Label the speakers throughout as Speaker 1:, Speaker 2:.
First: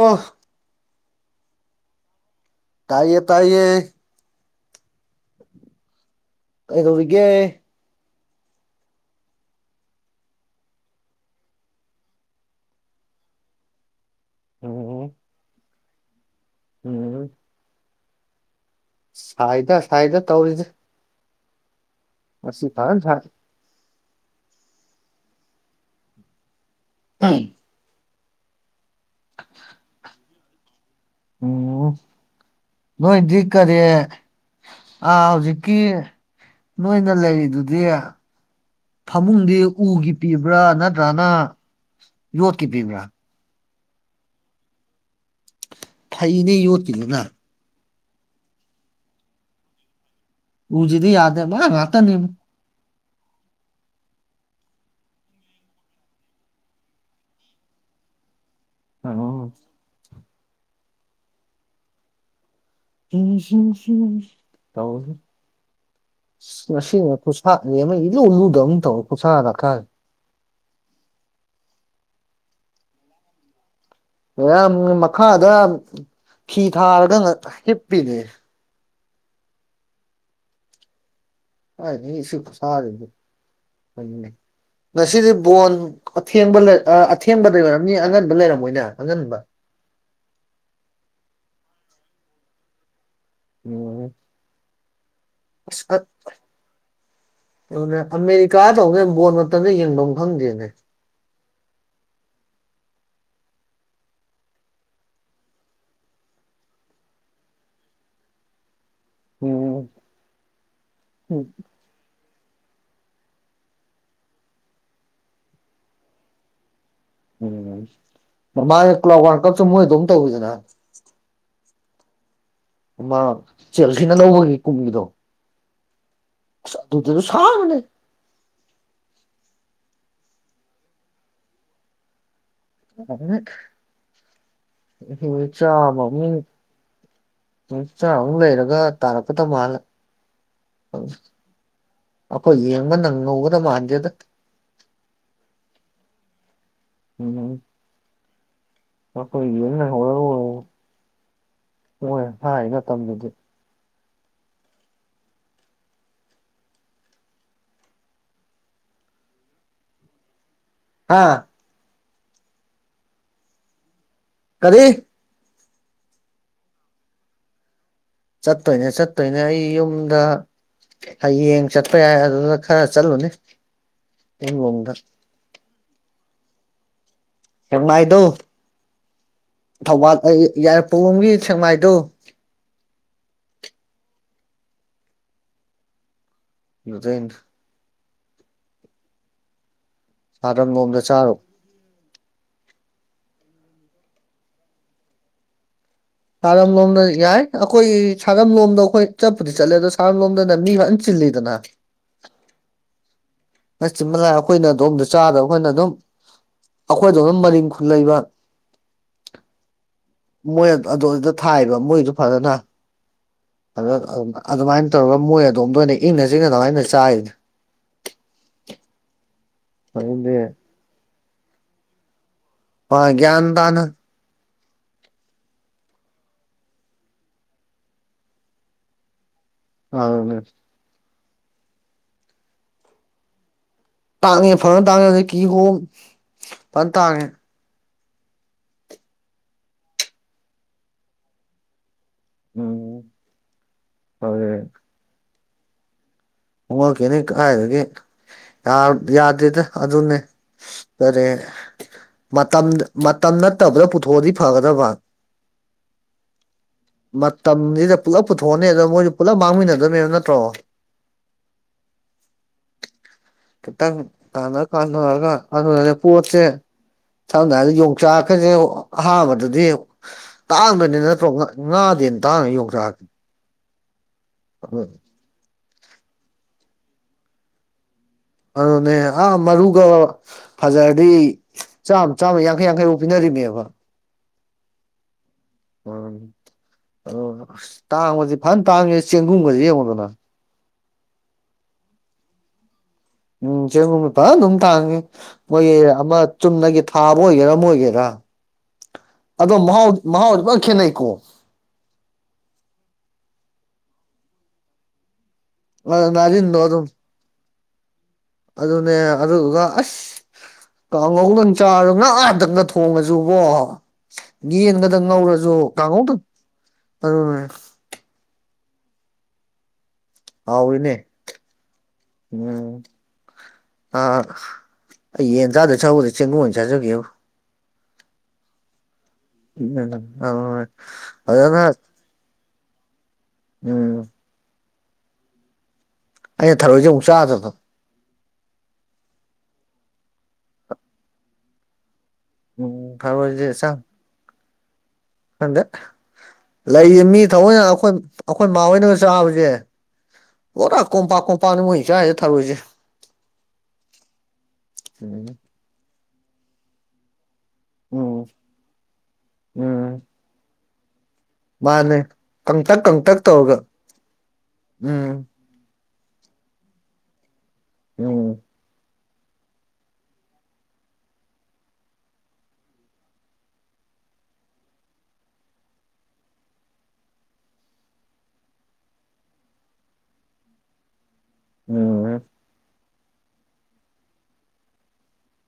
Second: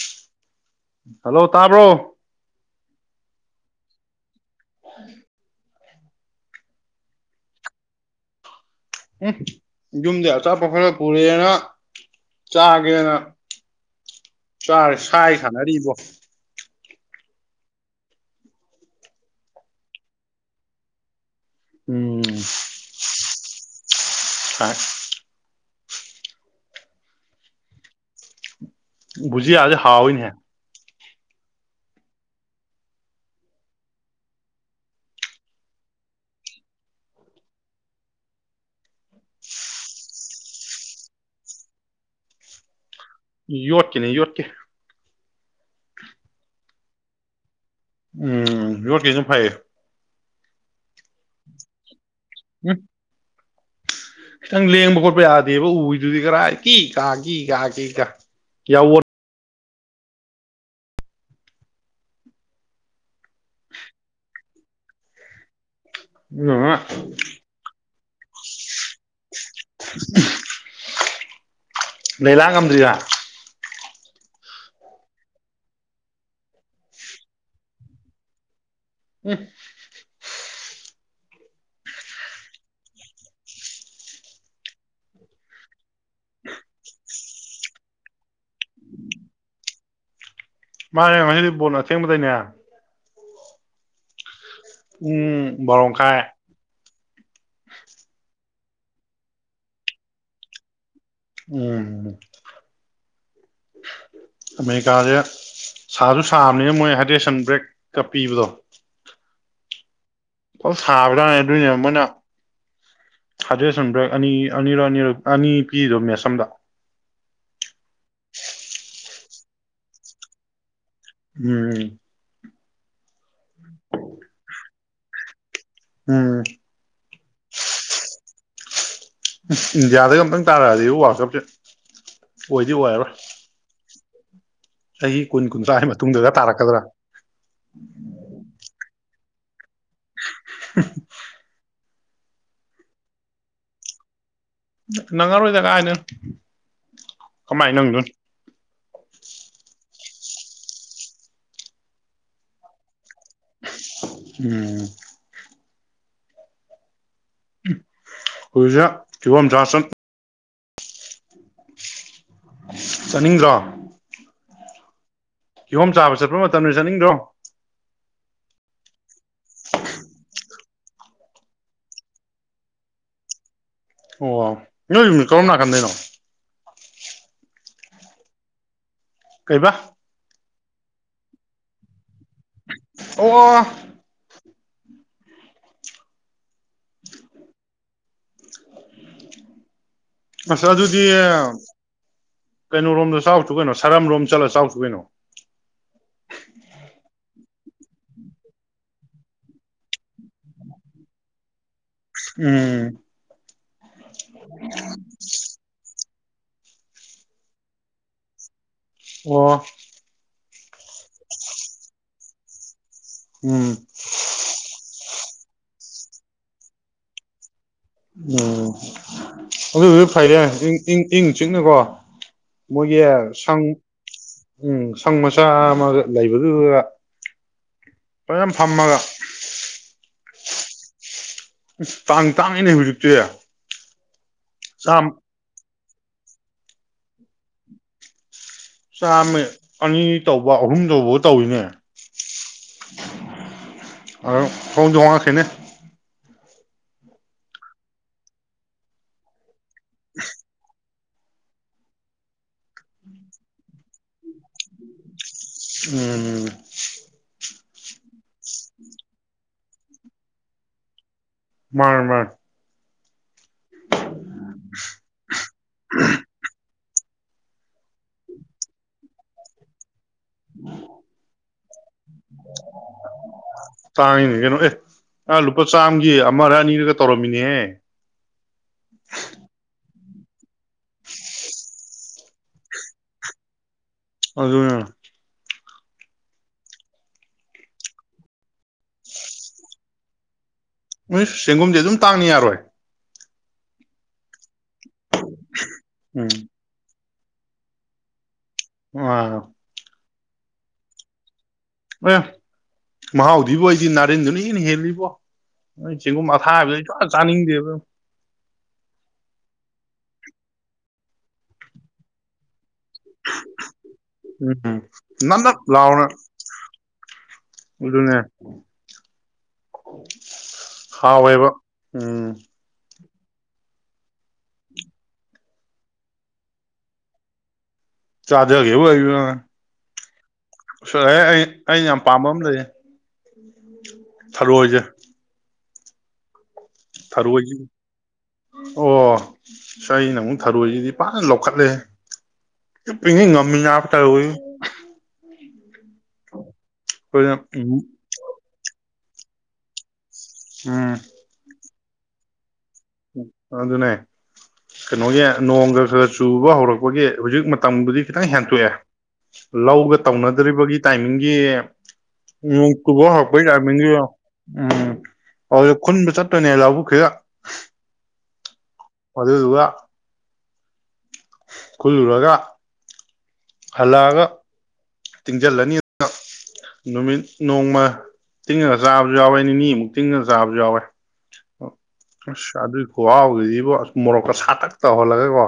Speaker 1: ꯋꯥꯐ
Speaker 2: hello ꯇꯥꯕ꯭ꯔꯣ
Speaker 1: ꯇꯥꯏꯌꯦ ꯇꯥꯏꯌꯦ
Speaker 2: [unintelligible]
Speaker 1: [unintelligible] ꯀꯩꯗꯧꯔꯤꯒꯦ
Speaker 2: ꯎꯝ ꯌꯨꯝꯗ ꯑꯆꯥꯄꯣꯠ ꯈꯔ ꯄꯨꯔꯦꯅ ꯆꯥꯒꯦꯅ
Speaker 1: ꯎꯝ
Speaker 2: ꯁꯥꯏ ꯁꯥꯟꯅꯔꯤꯕꯣ
Speaker 1: ꯎꯝ ꯁꯥꯏꯗ ꯁꯥꯏꯗ ꯇꯧꯔꯤꯗ
Speaker 2: ꯎꯝ
Speaker 1: ꯃꯁꯤꯁꯤ ꯐꯔ ꯁꯥꯔꯦ
Speaker 2: ꯁꯥꯏ
Speaker 1: ꯎꯝ
Speaker 2: ꯕꯨꯖꯤꯌꯥ ꯍꯥꯎꯏꯅ ꯍꯦ
Speaker 1: ꯎ ꯅꯣꯏꯗꯤ ꯀꯔꯤ ꯑ ꯍꯧꯖꯤꯛꯀꯤ ꯅꯣꯏꯅ ꯂꯩꯔꯤꯗꯨꯗꯤ ꯐꯃꯨꯡꯗꯤ ꯎꯒꯤ ꯄꯤꯕ꯭ꯔꯥ ꯅꯠꯇ꯭ꯔꯅ ꯌꯣꯠꯀꯤ ꯄꯤꯕ꯭ꯔꯥ
Speaker 2: ꯌꯣꯠꯀꯤꯅꯦ ꯌꯣꯠꯀꯦ
Speaker 1: ꯐꯩꯗꯤ ꯌꯨꯠ [unintelligible]
Speaker 2: ꯎꯝ ꯌꯣꯠꯀꯤ ꯐꯩꯌꯦ
Speaker 1: ꯎꯖꯤꯗꯤ ꯌꯥꯗꯦ ꯃꯥ ꯉꯇꯅꯤ
Speaker 2: [unintelligible] ꯈꯤꯇꯪ ꯂꯦꯡꯕ ꯈꯣꯠꯄ ꯌꯥꯗꯦꯕ ꯎꯗꯨꯗꯤ ꯀꯔꯥꯏ ꯀꯤ ꯀꯥꯈꯤ ꯀꯥꯈꯤ ꯀꯥ ꯌꯥꯋꯣꯠ
Speaker 1: [unintelligible] [unintelligible] ꯉꯁꯤꯅ ꯈꯨꯁꯥꯥꯛꯅꯦꯝꯃ ꯏꯂꯨꯜꯂꯨꯗꯧ ꯑꯃ ꯇꯧ ꯈꯨꯁꯥꯗ
Speaker 2: [unintelligible] [unintelligible]
Speaker 1: ꯌꯥꯝ ꯃꯈꯥꯗ ꯈꯤ ꯊꯥꯔꯒ ꯍꯤꯞꯄꯤꯅꯦ
Speaker 2: ꯎꯝ
Speaker 1: ꯍꯥꯏ ꯈꯨꯁ ꯉꯁꯤꯗꯤ ꯕꯣꯟ ꯑꯊꯦꯡꯕ ꯂꯩ ꯑꯊꯦꯡꯕꯗ ꯑꯣꯏꯔꯝꯅꯤ ꯑꯉꯟꯕ ꯂꯩꯔꯝꯃꯣꯏꯅꯦ ꯑꯉꯟꯕ
Speaker 2: ꯃꯥꯅꯦ ꯉꯁꯤꯗꯤ ꯕꯣꯠ ꯑꯊꯦꯡꯕꯗꯏꯅꯦ
Speaker 1: [unintelligible]
Speaker 2: [unintelligible] ꯎꯝ
Speaker 1: ꯑꯁ ꯑꯠ
Speaker 2: ꯕꯔꯣꯀꯥꯏ
Speaker 1: ꯑꯗꯨꯅꯦ ꯑꯃꯦꯔꯤꯀꯥꯗꯧꯗ ꯕꯣꯟ ꯃꯇꯝꯗ ꯌꯦꯡꯐꯝ ꯈꯪꯗꯦꯅꯦ
Speaker 2: ꯎꯝ ꯑꯃꯦꯔꯤꯀꯥꯁꯦ ꯁꯥꯁꯨ ꯁꯥꯕꯅꯦꯅ ꯃꯣꯏ ꯍꯥꯏꯗ꯭ꯔꯦꯁꯟ ꯕ꯭ꯔꯦꯛꯀ ꯄꯤꯕꯗꯣ
Speaker 1: ꯎꯝ
Speaker 2: [inaudible] ꯍꯥꯏꯗꯔꯦꯁꯟ ꯕ꯭ꯔꯦꯛ ꯑꯅꯤ ꯑꯅꯤꯔꯛ ꯑꯅꯤꯔꯛ ꯑꯅꯤ ꯄꯤꯗꯣ ꯃꯦꯁ ꯑꯃꯗ
Speaker 1: [inaudible]
Speaker 2: ꯎꯝ
Speaker 1: ꯑꯃꯥ ꯆꯦꯜꯁꯤꯅ ꯂꯧꯕꯒꯤ ꯀꯨꯝꯒꯤꯗꯣ
Speaker 2: ꯎꯝ
Speaker 1: [inaudible]
Speaker 2: ꯑꯨꯝ ꯏꯟꯗꯤꯌꯥꯗꯥꯒ ꯑꯝꯛꯇꯪ ꯇꯥꯔꯛꯑꯗꯤ ꯋꯥꯜꯀꯞꯁꯦ ꯑꯣꯏꯗꯤ ꯑꯣꯏꯔꯔꯣꯏ
Speaker 1: [inaudible] [inaudible] [inaudible]
Speaker 2: ꯆꯍꯤ ꯀꯨꯟ ꯀꯨꯟꯊ꯭ꯔꯥꯒꯤ ꯃꯇꯨꯡꯗꯒ ꯇꯥꯔꯛꯀꯗ꯭ꯔꯥ
Speaker 1: ꯑꯈꯣꯏ ꯌꯦꯡꯕ ꯅꯪ ꯉꯧꯒꯗ ꯃꯥꯟꯗꯦꯗ
Speaker 2: ꯅꯪꯉꯔꯣꯏꯗ ꯀꯥꯏꯗꯩꯅꯣ
Speaker 1: ꯎꯝ
Speaker 2: ꯀꯃꯥꯏ ꯅꯪꯗꯣꯏ
Speaker 1: [inaudible]
Speaker 2: ꯎꯝ [inaudible]
Speaker 1: ꯍꯥꯥ
Speaker 2: ꯆꯠꯅꯤꯡꯗ꯭ꯔꯣ
Speaker 1: ꯀꯔꯤ
Speaker 2: ꯀꯤꯍꯣꯝ ꯆꯥꯕ ꯆꯠꯄ ꯃꯇꯝꯅꯦ ꯆꯠꯅꯤꯡꯗ꯭ꯔꯣ
Speaker 1: ꯆꯠꯇꯣꯏꯅꯦ ꯆꯠꯇꯣꯏꯅꯦ ꯑꯩ ꯌꯨꯝꯗ ꯍꯌꯦꯡ ꯆꯠꯄ ꯌꯥꯏ ꯑꯗꯨꯗ ꯈꯔ ꯆꯠꯂꯨꯅꯤ
Speaker 2: ꯑꯣ
Speaker 1: ꯌꯨꯝꯂꯣꯝꯗ
Speaker 2: ꯅꯣꯏ ꯌꯨꯝ ꯀꯔꯣꯝ ꯅꯥꯀꯟꯗꯩꯅꯣ
Speaker 1: ꯁꯦꯛꯃꯥꯏꯗꯣ
Speaker 2: ꯀꯩꯕꯥ
Speaker 1: ꯊꯧꯕꯥꯜ ꯑꯩ ꯌꯥꯏ ꯄꯣꯝꯒꯤ ꯁꯦꯡꯃꯥꯏꯗꯨꯣ
Speaker 2: ꯑꯣ
Speaker 1: ꯌꯨ ꯊꯩꯅꯤ
Speaker 2: ꯑꯁ
Speaker 1: ꯁꯥꯔꯝ ꯂꯣꯝꯗ
Speaker 2: ꯑꯗꯨꯗꯤ
Speaker 1: ꯆꯥꯔꯨ
Speaker 2: ꯑꯝ ꯀꯩꯅꯣꯔꯣꯝꯗꯥ ꯆꯥꯎꯆꯣ ꯀꯩꯅꯣ ꯁꯥꯔꯝ ꯔꯣꯝꯗꯥ ꯆꯠꯂ ꯆꯥꯎꯆꯣ ꯀꯩꯅꯣ
Speaker 1: ꯁꯥꯔꯝꯂꯣꯝꯗ ꯌꯥꯏ ꯑꯩꯈꯣꯏ ꯁꯥꯔꯝꯂꯣꯝꯗ ꯑꯩꯈꯣꯏ ꯆꯠꯄꯨꯗꯤ ꯆꯠꯂꯦ ꯑꯗꯣ ꯁꯥꯔꯝꯂꯣꯝꯗꯅ ꯃꯤ ꯐꯖꯥꯅ ꯆꯤꯜꯂꯤꯗꯅ
Speaker 2: ꯎꯝ
Speaker 1: [inaudible] ꯑꯈꯣꯏ ꯗꯣꯝ ꯃꯔꯤꯡ ꯈꯨꯜ ꯂꯩꯕ
Speaker 2: ꯑꯣ
Speaker 1: ꯃꯣꯏ ꯑꯗꯨ ꯑꯗꯨꯗ ꯊꯥꯏꯕ ꯃꯣꯏꯗꯨ ꯐꯖꯅ
Speaker 2: ꯎꯝ
Speaker 1: ꯑꯗꯥ ꯑ ꯑꯗꯨꯃꯥꯏꯟ ꯇꯧꯔꯒ ꯃꯣꯏ ꯇ‌ꯣꯡꯕꯅꯦ ꯏꯪꯅ ꯆꯤꯛꯅ ꯑꯗꯨꯃꯥꯏꯅ ꯆꯥꯏꯅ‌ꯦ
Speaker 2: ꯑꯣ ꯑꯗꯨꯗꯨꯗꯤ
Speaker 1: ꯑꯗꯨꯗꯤ
Speaker 2: ꯐꯩꯅ‌ꯦ ꯏꯪ ꯆꯤꯛꯅꯀꯣ ꯃꯣꯏꯒꯤ
Speaker 1: ꯌꯥꯟ
Speaker 2: ꯁꯪ
Speaker 1: ꯇꯅ
Speaker 2: ꯎꯝ ꯁꯪ ꯃꯆꯥ ꯑꯃꯒ ꯂꯩꯕꯗꯨꯗꯨꯒ ꯐꯌꯥꯝ ꯐꯝꯃꯒ
Speaker 1: ꯑꯗꯨꯅꯦ
Speaker 2: ꯇꯥꯡ ꯇꯥꯡꯉꯅꯦ ꯍꯧꯖꯤꯛꯇꯤ
Speaker 1: ꯇꯥꯛꯉꯦ ꯐꯖꯅ
Speaker 2: ꯆꯥꯝ
Speaker 1: ꯇꯥꯛꯉ ꯑ ꯀꯤꯍꯣꯝ ꯄꯟꯇꯥꯡꯉꯦ
Speaker 2: ꯆꯥꯃ ꯑꯅꯤ ꯇꯧꯕ ꯑꯍꯨꯝ ꯇꯧꯕ ꯇꯧꯋꯤꯅꯦ
Speaker 1: ꯎꯝ
Speaker 2: ꯑ ꯍ‌ꯣꯡꯁꯨ ꯍ‌ꯣꯉꯛꯈꯤꯅꯤ
Speaker 1: ꯍꯣꯡꯉꯛꯀꯦꯅꯤ ꯀꯗꯥꯥꯏꯗꯒꯤꯦ ꯌꯥꯗꯦꯗ ꯑꯗꯨꯅꯦ ꯀꯔꯤ ꯃꯇꯝ ꯃꯇꯝ ꯅꯠꯇꯕꯗ ꯄꯨꯊꯣꯛꯑꯗꯤ ꯐꯒꯗꯕ
Speaker 2: ꯎꯝ ꯎꯝ
Speaker 1: ꯁꯤꯗ ꯄꯨꯂꯞ ꯄꯨꯊꯣꯛꯑꯅꯦ ꯑꯗ ꯃꯣꯏꯁꯨ ꯄꯨꯜꯂꯞ ꯃꯥꯡꯃꯤꯟꯅꯗꯕꯅꯦꯕ ꯅꯠꯇ꯭ꯔꯣ
Speaker 2: ꯃꯥ ꯃꯥ
Speaker 1: ꯈꯤꯇꯪ ꯀꯥꯟ ꯀꯔꯒ ꯄ‌ꯣꯠꯁ‌ꯦ ꯁꯝꯅ ꯍꯥꯏꯏꯗ ꯌꯣꯡꯆꯥꯛꯀꯁꯦ ꯑꯍꯥꯟꯕꯗꯗꯤ ꯇꯥꯡꯗ‌ꯣꯏꯅꯤ ꯅꯇ꯭ꯔ‌ꯣ ꯉꯥꯗꯩꯅ‌ꯦꯟ ꯇꯥꯡ ꯌꯣꯡꯆꯥꯛꯁꯤ
Speaker 2: ꯇꯥꯡꯉꯤꯅꯤ ꯀꯩꯅꯣ ꯑꯦ ꯂꯨꯞ ꯂꯨꯄꯥ ꯆꯥꯝꯃꯒꯤ ꯑꯃꯔ ꯑꯅꯤꯔꯒ ꯇꯧꯔꯝꯃꯤꯅꯤꯍ‌ꯦ
Speaker 1: ꯑꯗꯨꯅꯦ ꯑꯥ ꯃꯔꯨꯒ ꯐꯖꯔꯗꯤ ꯆꯥꯃ ꯌꯥꯡꯈꯩ ꯌꯥꯡꯈꯩꯐꯥꯎ ꯄꯤꯅꯔꯤꯅꯦꯕ
Speaker 2: ꯑꯗꯨ ꯑꯗꯨ
Speaker 1: ꯎꯝ ꯑ ꯇꯥꯡꯕꯕꯁꯤ ꯐꯅ ꯇꯥꯡꯉꯦ ꯆꯦꯡꯒꯨꯝꯒꯕꯁꯤ ꯌꯦꯡꯉꯨꯗꯅ
Speaker 2: ꯎꯝ ꯆ‌ꯩꯡꯒꯨꯝꯗꯤ ꯑꯗꯨꯝ ꯇꯥꯡꯅꯤ ꯌꯥꯔꯣꯏ
Speaker 1: ꯎꯝ ꯆꯦꯡꯒꯨꯝ ꯐꯥꯟꯗꯨꯝ ꯇꯥꯡꯏ ꯃꯣꯏ ꯑꯃ
Speaker 2: ꯎꯝ
Speaker 1: ꯆꯨꯝꯅꯒꯤ ꯊꯥꯕ ꯑ‌ꯣꯏꯒ‌ꯦꯔ ꯑꯃꯥ ꯑ‌ꯣꯏꯒ‌ꯦꯔ
Speaker 2: ꯑꯥ
Speaker 1: ꯑꯗꯣ ꯃꯥꯍꯥꯎ ꯃꯍꯥꯎ ꯄꯖꯟ ꯈꯦꯠꯅꯩꯀꯣ
Speaker 2: ꯑꯦ ꯃꯍꯥꯎꯗꯤꯕꯣ ꯑꯩꯗꯤ ꯅꯥꯔꯦꯟꯗꯨꯅ ꯏꯟꯅ ꯍꯦꯜꯂꯤꯕꯣ ꯅꯣꯏ ꯆꯦꯡꯒꯨꯝ
Speaker 1: ꯅꯥꯔꯤꯟꯗꯣ
Speaker 2: ꯑꯊꯥꯕ
Speaker 1: ꯑꯗꯨꯝ
Speaker 2: ꯁꯨꯛꯆꯥ ꯆꯥꯅꯤꯡꯗꯦꯕ
Speaker 1: ꯑꯗꯨꯅꯦ ꯑꯗꯨꯗꯨꯒ ꯑꯁ ꯀꯥꯡꯍꯧꯗꯪ ꯆꯥꯔꯣ ꯉꯥ ꯍꯟꯇꯪꯅ ꯊꯣꯡꯉꯁꯨꯕꯣ
Speaker 2: ꯎꯝ
Speaker 1: ꯌꯦꯟꯒꯗ
Speaker 2: ꯅꯞ
Speaker 1: ꯉꯧꯔꯁꯨ
Speaker 2: ꯅꯞ ꯂꯥꯎꯅ
Speaker 1: ꯀꯥꯡꯉꯧꯗꯪ ꯑꯗꯨꯅꯦ
Speaker 2: ꯑꯗꯨꯅꯦ
Speaker 1: ꯍꯥꯎꯔꯤꯅꯦ
Speaker 2: ꯍꯥꯎꯋꯦꯕ ꯎꯝ
Speaker 1: ꯑꯥ ꯑꯩ ꯌꯦꯟ ꯆꯥꯗ ꯆꯎꯗꯤ ꯆꯦꯡꯒꯨꯝ ꯑꯣꯏꯅ ꯆꯥꯖꯒꯦꯕꯨ
Speaker 2: ꯆꯥꯗꯔꯒꯦꯕ ꯍꯥꯏꯌꯨ
Speaker 1: ꯎꯝ ꯑ
Speaker 2: ꯁꯣꯏꯍ ꯑꯩ
Speaker 1: ꯐꯖꯅ
Speaker 2: ꯑꯩ ꯌꯥꯝ ꯄꯥꯝꯕ ꯑꯃ ꯂꯩꯌꯦ
Speaker 1: ꯎꯝ
Speaker 2: ꯊꯔꯣꯏꯁꯦ
Speaker 1: ꯍꯥꯏ ꯊꯔꯣꯏꯁꯦ ꯎꯝ ꯆꯥꯗ
Speaker 2: ꯊꯔꯣꯏꯁꯤ ꯑꯣ ꯁꯤ ꯑꯩꯅ ꯑꯃꯨꯛ ꯊꯔꯣꯏꯁꯤꯗꯤ ꯐꯅ ꯂꯧꯈꯠꯂꯦ
Speaker 1: ꯎꯝ
Speaker 2: ꯉꯃꯤꯅꯥ
Speaker 1: [unintelligible] ꯂꯩꯌꯦ ꯃꯤ
Speaker 2: ꯑꯩꯈꯣꯏꯅ
Speaker 1: ꯊꯑꯣꯏꯅ ꯑꯩꯈꯣꯏ ꯑꯩꯈꯣꯏ ꯃꯥꯏꯅ ꯆꯥꯎꯥꯕꯖꯦ ꯑꯣꯔ
Speaker 2: ꯎꯝ
Speaker 1: ꯀꯣꯝꯄꯥꯛ ꯀꯣꯝꯄꯛꯅ ꯃꯣꯏ ꯆꯥꯏ ꯊꯥꯔꯣꯏꯁꯦ
Speaker 2: ꯎ ꯑꯗꯨꯅꯦ ꯀꯩꯅꯣꯒꯤ
Speaker 1: ꯎꯝ
Speaker 2: ꯅꯣꯡꯒ ꯈꯔ ꯆꯨꯕ ꯍꯧꯔꯛꯄꯒꯤ ꯍꯧꯖꯤꯛ ꯃꯇꯝꯕꯨꯗꯤ
Speaker 1: ꯎꯝ
Speaker 2: ꯈꯤꯇꯪ ꯍꯦꯟꯇꯣꯛꯑꯦ ꯂꯧꯒ
Speaker 1: ꯎꯝ
Speaker 2: ꯇꯧꯅꯗ꯭ꯔꯤꯕꯒꯤ ꯇꯥꯏꯃꯤꯡ
Speaker 1: ꯃꯥꯅꯦ ꯀꯪꯇꯛ ꯀꯪꯇꯛ ꯇꯧꯔꯒ ꯎꯝ
Speaker 2: [unintelligible] ꯈꯨꯟꯕ ꯆꯠꯇꯄꯅꯦ ꯂꯧꯕꯛꯁꯤꯗ
Speaker 1: ꯎꯝ
Speaker 2: ꯃꯗꯨꯒꯥ ꯈꯨꯜꯂꯨꯔꯒ ꯍꯜꯂꯛꯑꯒ ꯇꯤꯡꯖꯜꯂꯅꯤ ꯅꯨꯃꯤꯠ ꯅꯣꯡꯃ ꯇꯤꯡꯉꯒ ꯆꯥꯕꯁꯨ ꯌꯥꯎꯋꯦ ꯅꯤꯅꯤꯃꯨꯛ ꯇꯤꯡꯉꯒ ꯆꯥꯕꯁꯨ ꯌꯥꯎꯋꯦ
Speaker 1: ꯎꯝ
Speaker 2: [unintelligible] ꯈꯨꯍꯥꯎꯒꯤꯁꯤꯕꯨ ꯑꯁ ꯃꯣꯔꯣꯛꯀ ꯁꯥꯇꯛ ꯇꯧꯍꯜꯂꯒꯦꯀꯣ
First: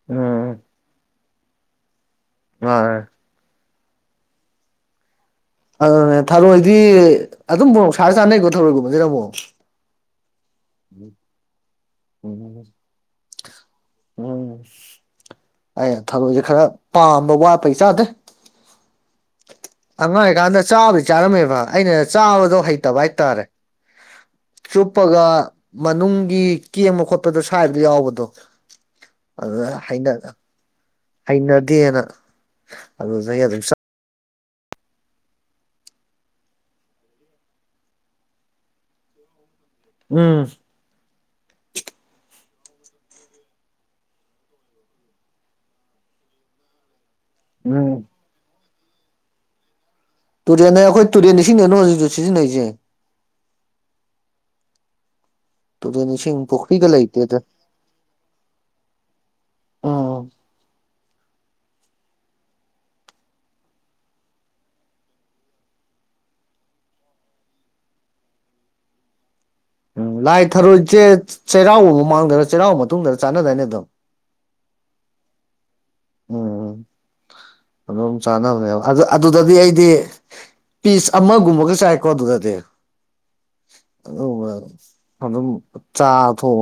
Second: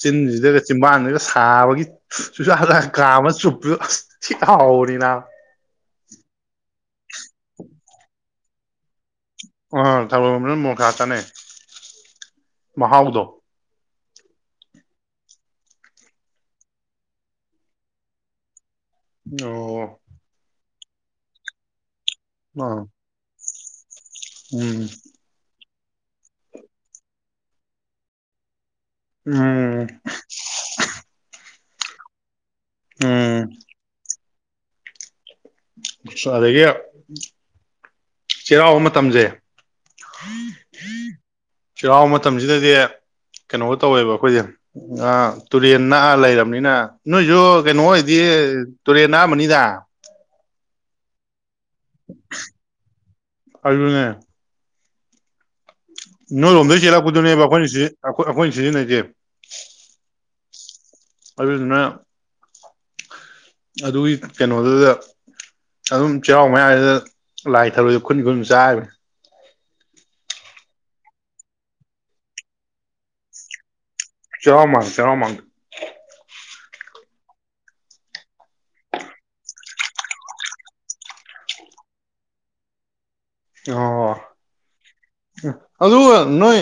Speaker 2: ꯆꯤꯟꯁꯤꯗꯒ
Speaker 1: ꯎꯝ
Speaker 2: ꯆꯤꯝꯕꯥꯗꯒ ꯁꯥꯕꯒꯤ ꯁꯨꯁꯗ
Speaker 1: ꯃꯥꯅꯦ
Speaker 2: ꯀꯥꯃ ꯆꯨꯞ ꯍꯥꯎꯅꯤꯅꯥ
Speaker 1: ꯑꯗꯨꯅꯦ ꯊꯔꯣꯏꯗꯤ ꯑꯗꯨꯝꯕꯨ ꯁꯥꯔ ꯆꯥꯅꯩꯀꯣ ꯊꯔꯣꯏꯒꯨꯝꯕꯁꯤꯅ ꯑꯃꯨꯛ
Speaker 2: ꯎ [unintelligible] ꯃꯥ ꯆꯅꯦ
Speaker 1: ꯎꯝ
Speaker 2: ꯃꯍꯥꯎꯗꯣ
Speaker 1: ꯎꯝ ꯑꯩ ꯊꯔꯣꯏꯁꯦ ꯈꯔ ꯄꯥꯝꯕ ꯋꯥꯠꯄꯩ ꯆꯥꯗꯦ
Speaker 2: ꯑꯣ
Speaker 1: ꯑꯉꯥꯡ ꯑꯣꯏꯔꯤꯀꯥꯟꯗ ꯆꯥꯕꯗꯤ ꯆꯥꯔ ꯝꯃꯦꯕ ꯑꯩꯅ ꯆꯥꯕꯗꯣ
Speaker 2: ꯑꯥ
Speaker 1: ꯍꯩꯇꯕ ꯍꯥꯏꯇꯥꯔꯦ
Speaker 2: ꯎꯝ
Speaker 1: ꯆꯣꯄꯒ ꯃꯅꯨꯡꯒꯤ ꯀꯦꯡꯕ ꯈꯣꯠꯄꯗꯣ ꯁ꯭ꯕꯗ ꯌꯥꯎꯕꯗꯣ ꯑꯗꯨ
Speaker 2: ꯎꯝ
Speaker 1: ꯍꯩꯅ ꯍꯩꯅ ꯑꯗꯨꯅ ꯑꯗꯨ ꯆꯍꯤ
Speaker 2: ꯎꯝ
Speaker 1: ꯑꯗꯨꯝ
Speaker 2: ꯑꯗꯒꯤ ꯆꯩꯔꯥꯎꯕ ꯃꯇꯝꯁꯦ
Speaker 1: ꯎꯝ
Speaker 2: ꯆꯔ ꯃ ꯃꯇꯝ ꯁꯤꯗꯗꯤ ꯀꯩꯅꯣꯒ ꯇꯧꯋꯦꯕ ꯑꯩꯈꯣꯏꯗꯤ ꯇꯨꯔꯦꯟ ꯅꯥꯑ ꯂꯩꯔꯕꯅꯤꯅ ꯅ ꯌ ꯀꯩꯅꯣ
Speaker 1: ꯎꯝ
Speaker 2: ꯏꯗꯤ ꯇꯨꯔꯦꯅꯥ ꯃꯅꯤꯗ
Speaker 1: ꯨꯔ ꯑꯩꯈꯣꯏ ꯇꯨꯔꯤꯅꯤ ꯁꯤꯅꯦꯅ ꯃꯖꯤ ꯁꯤꯁꯤ ꯅꯁꯦ
Speaker 2: ꯅꯣꯏ ꯂꯣꯝꯗꯩ
Speaker 1: ꯄꯨꯈ꯭ꯔꯤꯒ
Speaker 2: ꯆꯦꯜꯂꯛꯄꯗꯨꯅꯦꯕ
Speaker 1: ꯂꯩꯇꯦꯗ
Speaker 2: ꯑꯩꯈꯣꯏꯅ ꯑꯩꯈꯣꯏꯅ ꯁꯤꯖꯤꯟꯅꯁꯦ
Speaker 1: ꯎꯝ
Speaker 2: ꯑꯗꯨꯗꯨꯅ ꯑꯗꯨꯒꯤ ꯀꯩꯅꯣꯗꯨꯗ ꯑꯗꯨꯝ ꯆꯩꯔꯥꯎ ꯃꯌꯥꯏꯗꯨꯗ ꯂꯥꯏ ꯊꯔꯣꯏꯏꯗ ꯈꯨꯟ ꯈꯨꯟꯁꯨ ꯆꯥꯕꯅꯤ
Speaker 1: ꯎꯝ ꯂꯥꯏ ꯊꯔꯣꯏꯁꯦ ꯆꯩꯔꯥꯎꯕ ꯃꯃꯥꯡꯗ ꯆꯩꯔꯥꯎꯕ ꯃꯇꯨꯡꯗ ꯆꯥꯟꯅꯗꯏꯅꯦ ꯑꯗꯨꯝ
Speaker 2: ꯆꯔꯣꯃꯥꯡ ꯆꯔꯣꯃꯒ
Speaker 1: ꯎꯝ ꯑꯗꯨꯝ ꯆꯥꯅꯕꯅꯦꯕ ꯑꯗꯨ ꯑꯗꯨꯗꯗꯤ ꯑꯩꯗꯤ ꯄꯤꯁ ꯑꯃꯒꯨꯝꯕꯒ ꯆꯥꯏꯀꯣ ꯑꯗꯨꯗꯗꯤ ꯑ ꯋꯥ
Speaker 2: ꯑꯗꯨ ꯅꯣꯏ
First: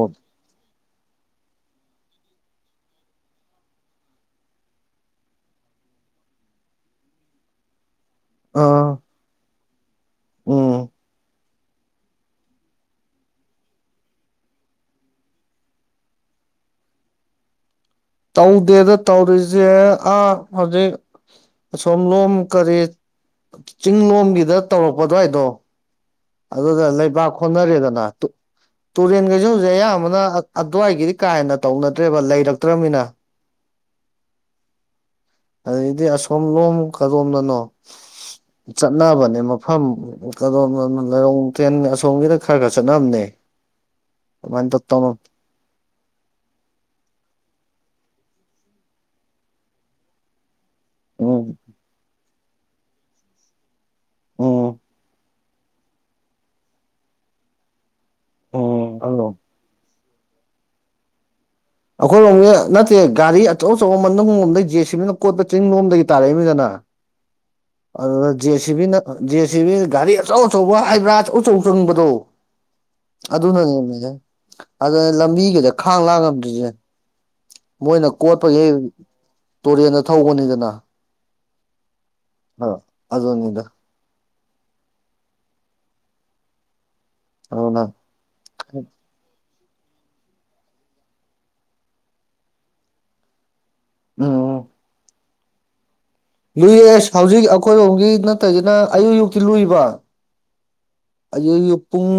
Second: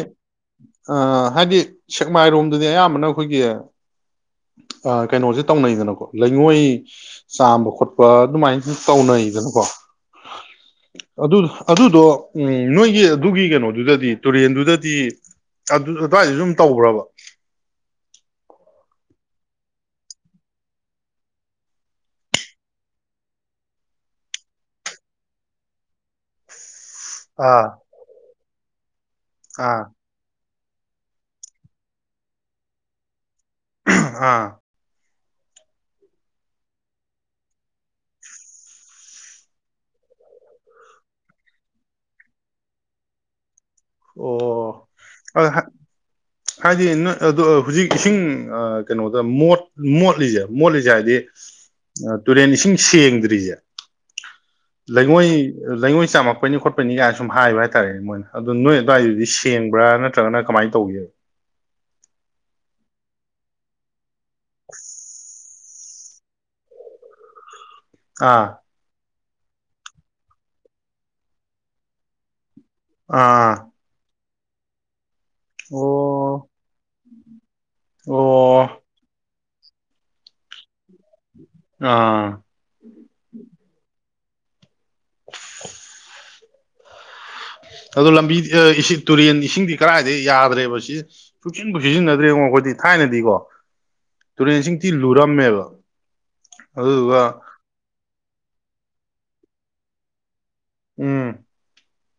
Speaker 2: ꯍꯥꯏꯗꯤ ꯁꯦꯛꯃꯥꯏꯔꯣꯝꯗꯗꯤ ꯑꯌꯥꯝꯕꯅ ꯑꯩꯈꯣꯏꯒꯤ ꯀꯩꯅꯣꯁꯦ ꯇꯧꯅꯩꯗꯅꯀꯣ ꯂꯩꯉꯣꯏ ꯆꯥꯝꯕ ꯈꯣꯠꯄ ꯑꯗꯨꯃꯥꯏꯅ ꯁ
Speaker 1: ꯑꯥ
Speaker 2: ꯇꯧꯅꯩꯗꯅꯀꯣ
Speaker 1: ꯎꯝ
Speaker 2: ꯑꯗꯨ ꯑꯗꯨ ꯑꯗꯨꯗꯣ ꯎꯝ ꯅꯣꯏꯒꯤ ꯑꯗꯨꯒꯤ ꯀꯩꯅꯣꯗꯨꯗꯗꯤ ꯇꯨꯔꯦꯟꯗꯨꯗꯗꯤ ꯑꯗꯨ ꯑꯗꯨꯋꯥꯏꯗ ꯑꯗꯨꯝ ꯇꯧꯕ꯭ꯔꯕ
Speaker 1: ꯇꯧꯗꯦꯗ ꯇꯧꯔꯤꯁꯦ ꯑꯥ ꯍꯧꯖꯤꯛ ꯑꯁꯣꯝ ꯂꯣꯝ ꯀꯔꯤ ꯆꯤꯡ ꯂꯣꯝꯒꯤꯗ ꯇꯧꯔꯛꯄꯗꯋꯥꯏꯗꯣ ꯑꯒ ꯂꯩꯕꯥꯛ
Speaker 2: ꯑꯥ
Speaker 1: ꯍꯣꯠꯅꯔꯦꯗꯅ ꯇꯨꯔꯦꯟ ꯀꯩꯁꯨ
Speaker 2: ꯑꯥ
Speaker 1: ꯍꯧꯖ ꯑꯃꯅ ꯑꯗꯨꯋꯥꯏꯒꯤꯗꯤ ꯀꯥ ꯍꯦꯟꯅ ꯇꯧꯅꯗ꯭ꯔꯦꯕ ꯂꯩꯔꯛꯇ꯭ꯔꯃꯤꯅ
Speaker 2: ꯑꯥ
Speaker 1: ꯑꯗꯨꯗꯤ ꯑꯁꯣꯝ ꯂꯣꯝ ꯀꯗꯣꯝꯗꯅꯣ ꯆꯠꯅꯕꯅꯦ ꯃꯐꯝ ꯀꯗꯣꯝꯗꯅꯣ ꯂꯔꯣꯡ ꯇ꯭ꯔꯦꯟ ꯑꯁꯣꯝꯒꯤꯗ ꯈꯔ ꯈꯔ ꯆꯠꯝꯅꯦ
Speaker 2: ꯑꯣ ꯍꯥꯏꯗꯤ ꯅ ꯑꯗꯨ ꯍꯧꯖꯤꯛ ꯏꯁꯤꯡ ꯀꯩꯅꯣꯗ ꯃꯣꯠ ꯃꯣꯠꯂꯤꯁꯦꯕ ꯃꯣꯂꯤꯖ ꯍꯥꯏꯗꯤ
Speaker 1: ꯎꯝ
Speaker 2: ꯑ ꯇꯨꯔꯦꯟ ꯏꯁꯤꯡ ꯁꯦꯡꯗ꯭ꯔꯤꯁꯦ
Speaker 1: ꯎꯝ
Speaker 2: ꯂꯩꯉꯣꯏ ꯂꯩꯉꯣꯏ ꯆꯥꯝꯃꯛꯄꯅꯤ ꯈꯣꯠꯄꯅꯤ ꯀꯥꯏꯅ ꯁꯨꯝ ꯍꯥꯏꯕ ꯍꯥꯏꯇꯥꯔꯦꯅꯦ ꯃꯣꯏꯅ ꯑꯗꯨꯗꯣ ꯅꯣꯏ
Speaker 1: ꯎꯝ ꯑꯗꯣ
Speaker 2: ꯑꯗꯨꯋꯥꯏꯗꯨꯗꯤ ꯁꯦꯡꯕ꯭ꯔꯥ ꯅꯠꯇ꯭ꯔ ꯅꯠꯇ꯭ꯔꯒꯅ ꯀꯃꯥꯏꯅ ꯇꯧꯒꯦꯕ
Speaker 1: ꯑꯩꯈꯣꯏꯔꯣꯝꯒꯤ ꯅꯠꯇꯦ ꯒꯥꯔꯤ ꯑꯆꯧ ꯑꯆꯧꯕ ꯃꯉ ꯦꯁꯃꯤꯅ ꯈꯨꯣꯏꯗ ꯀꯛ ꯆꯤꯡ ꯂꯣꯝꯗꯒꯤ ꯇꯥꯔꯛꯏꯃꯤꯁꯤꯅ
Speaker 2: ꯑꯥ
Speaker 1: ꯑꯗꯨ ꯦ ꯁꯤꯕꯤꯅ ꯖꯦ ꯁꯤ ꯕꯤ ꯘꯔꯤ ꯑꯆꯧ ꯑꯆꯧꯕ ꯍꯥꯏꯕ꯭ꯔꯥ ꯎꯆꯣꯡ ꯆꯪꯕꯗꯣ ꯑ
Speaker 2: ꯑꯥ
Speaker 1: ꯑꯗꯨꯅꯅꯦ ꯃꯖꯦ ꯑ ꯂꯝꯕꯤꯒꯤꯩꯗ ꯈꯥꯡ
Speaker 2: ꯑꯣ
Speaker 1: ꯂꯥꯡꯉꯝꯗ꯭ꯁꯅꯦ ꯃꯣꯏꯅ ꯀꯣꯠꯄꯒꯤ
Speaker 2: ꯑꯣ
Speaker 1: ꯇꯨꯔꯦꯟꯗ ꯊꯧꯕꯅꯤꯗꯅ
Speaker 2: ꯑ
Speaker 1: ꯍ ꯑ ꯏꯗ ꯑꯗꯨꯅ
Speaker 2: ꯑꯣ ꯂꯝꯕꯤ ꯏꯁꯤꯡ ꯇꯨꯔꯦꯟ ꯏꯁꯤꯡꯗꯤ ꯀꯗꯥꯏꯗ ꯌꯥꯗ꯭ꯔꯦꯕ ꯁꯤ ꯁꯨꯡꯆꯟꯕ ꯁꯤꯖꯤꯟꯅꯗ꯭ꯔꯦꯉꯣ ꯑꯩꯈꯣꯏꯗꯤ ꯊꯥꯏꯅꯗꯤꯀꯣ
Speaker 1: ꯎꯝ
Speaker 2: ꯇꯔꯦꯟꯁꯤꯡ ꯊꯤꯜ ꯂꯣꯏ ꯔꯝꯃꯦꯂꯣ
Speaker 1: ꯂꯨꯏꯌꯦ ꯑꯦꯁ ꯍꯧꯖꯤꯛ ꯑꯩꯈꯣꯏꯔꯣꯝꯒꯤ ꯅ ꯅꯠꯇꯔꯒꯥꯅ ꯑꯌꯨꯛ ꯑꯌꯨꯛꯇꯤ ꯂꯨꯏꯕ
Speaker 2: ꯎꯝ
Speaker 1: ꯑ ꯎꯨꯡ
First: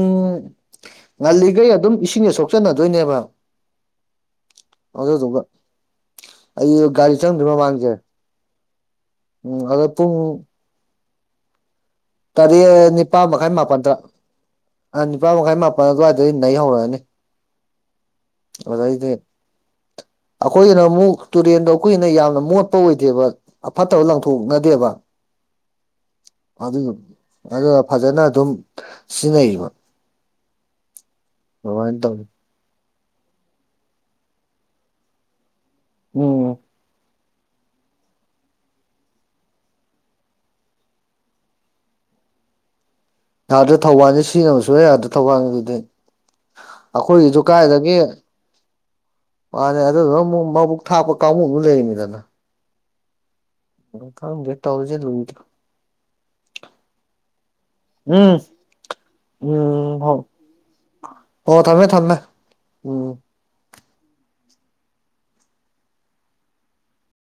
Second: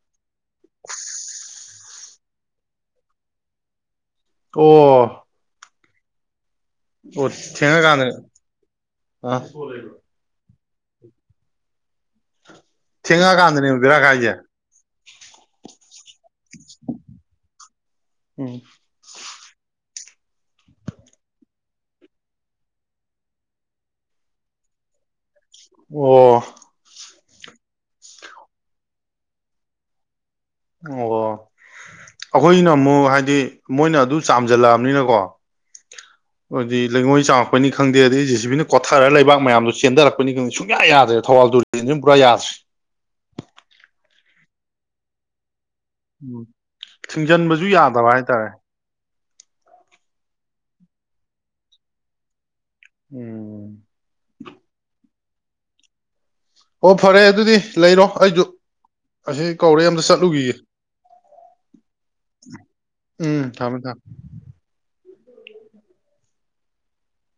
Speaker 1: ꯑꯜꯂꯤꯒꯩ ꯑꯗꯨꯝ ꯏꯁꯤꯡꯁ ꯁꯣꯛꯆꯟꯅꯗꯣꯏꯅꯦꯕ ꯑꯗꯨꯗꯨꯒ
Speaker 2: ꯑꯣ
Speaker 1: ꯑꯩ ꯒꯥꯔꯤ
Speaker 2: ꯑꯣ
Speaker 1: ꯆꯪꯗ꯭ꯔꯤ ꯃꯃꯥꯡꯖꯦ
Speaker 2: ꯊꯦꯡꯉꯀꯥꯟꯗ ꯑ
Speaker 1: ꯇꯔꯦꯠ ꯅꯤꯄꯥꯜ ꯃꯈꯥꯏ
Speaker 2: ꯊꯦꯡꯉꯛꯑꯀꯥꯟꯗꯅꯦꯕ
Speaker 1: ꯃꯥꯄꯜꯗ
Speaker 2: ꯕꯦꯔꯥ ꯀꯥꯏꯁꯦ
Speaker 1: ꯅꯤꯄꯥꯜ ꯃꯈꯥꯏ ꯃꯥꯄꯜ ꯑꯗꯨꯋꯥꯏꯗꯩ ꯅ ꯍꯧꯔꯛꯑꯅꯤ
Speaker 2: ꯎꯝ
Speaker 1: ꯑꯗꯨꯗꯩꯗꯤ ꯑꯩꯈꯣꯏꯒꯤꯅ ꯑꯃꯨꯛ ꯇꯨꯔꯦꯟꯗꯣ ꯑꯩꯈꯨꯏꯅ ꯌꯥꯝꯅ ꯃꯣꯠꯄ ꯑꯣꯏꯗꯦꯕ ꯑꯐꯠꯇꯕ ꯂꯪꯊꯣꯛꯅꯗꯦꯕ
Speaker 2: ꯑꯣ
Speaker 1: ꯑꯗꯨ ꯐꯖꯅ ꯑꯗꯨꯝ ꯁꯤꯖꯤꯟꯅꯩꯕ
Speaker 2: ꯑꯣ
Speaker 1: ꯑꯗꯨꯃꯥꯏꯅ ꯇꯧꯋꯤ
Speaker 2: ꯑꯩꯈꯣꯏꯅ ꯑꯃꯨꯛ ꯍꯥꯏꯗꯤ ꯃꯣꯏꯅ ꯑꯗꯨ ꯆꯥꯝꯖꯜꯂꯛꯑꯕꯅꯤꯅꯀꯣ
Speaker 1: ꯎꯝ
Speaker 2: ꯍꯧꯗꯤ ꯂꯩꯉꯣꯏ ꯆꯥꯛ ꯛꯄꯅꯤ ꯈꯪꯗꯦ ꯑꯗꯩ ꯖꯤ ꯁꯤꯕꯤ ꯀꯣꯊꯔꯒ ꯂꯩꯕꯥꯛ ꯃꯌꯥꯝꯗꯣ ꯆꯦꯟꯊꯔꯛꯄꯅꯤ ꯈꯪꯗꯦ ꯁꯨꯡꯌꯥ ꯌꯥꯗ꯭ꯔꯦ ꯊꯧꯕꯥꯜ ꯇꯨꯔꯦꯜꯁꯨ ꯄꯨꯔꯥ ꯌꯥꯗ꯭ꯔꯦ
Speaker 1: ꯌꯥꯗ ꯊꯧꯕꯥꯜꯁ ꯁꯤꯖꯤꯟꯅꯅꯕꯁꯨꯍ ꯌꯥꯥꯗ ꯊꯧꯕꯥꯜ ꯑꯗꯨꯗꯤ
Speaker 2: ꯎꯝ ꯊꯤꯡꯖꯤꯟꯕꯁꯨ ꯌꯥꯗꯕ ꯍꯥꯏꯇꯥꯔꯦ
Speaker 1: ꯃꯥꯅꯦ ꯑꯗꯨ ꯗꯨ ꯑꯃꯨꯛ ꯃꯕꯨꯛ ꯊꯥꯞꯄ ꯀꯥꯡꯕꯨ ꯑꯃ ꯂꯩꯔꯤꯅꯤꯗꯅ
Speaker 2: ꯎꯝ
Speaker 1: ꯀꯒꯦ ꯇꯥꯎꯁꯦ ꯂꯣꯏ
Speaker 2: ꯑꯣ ꯐꯔꯦ ꯑꯗꯨꯗꯤ ꯂꯩꯔꯣ
Speaker 1: ꯎꯝ
Speaker 2: ꯑꯩꯁꯨ ꯑꯁꯤ ꯀꯧꯔꯦ
Speaker 1: ꯎꯝ
Speaker 2: ꯑꯝꯇ
Speaker 1: ꯍꯣ
Speaker 2: ꯆꯠꯂꯨꯈꯤꯒꯦ
Speaker 1: ꯍꯣ ꯊꯝꯃꯦ ꯊꯝꯃꯦ
Speaker 2: ꯎꯝ ꯊꯝꯃꯦ ꯊꯝꯃꯦ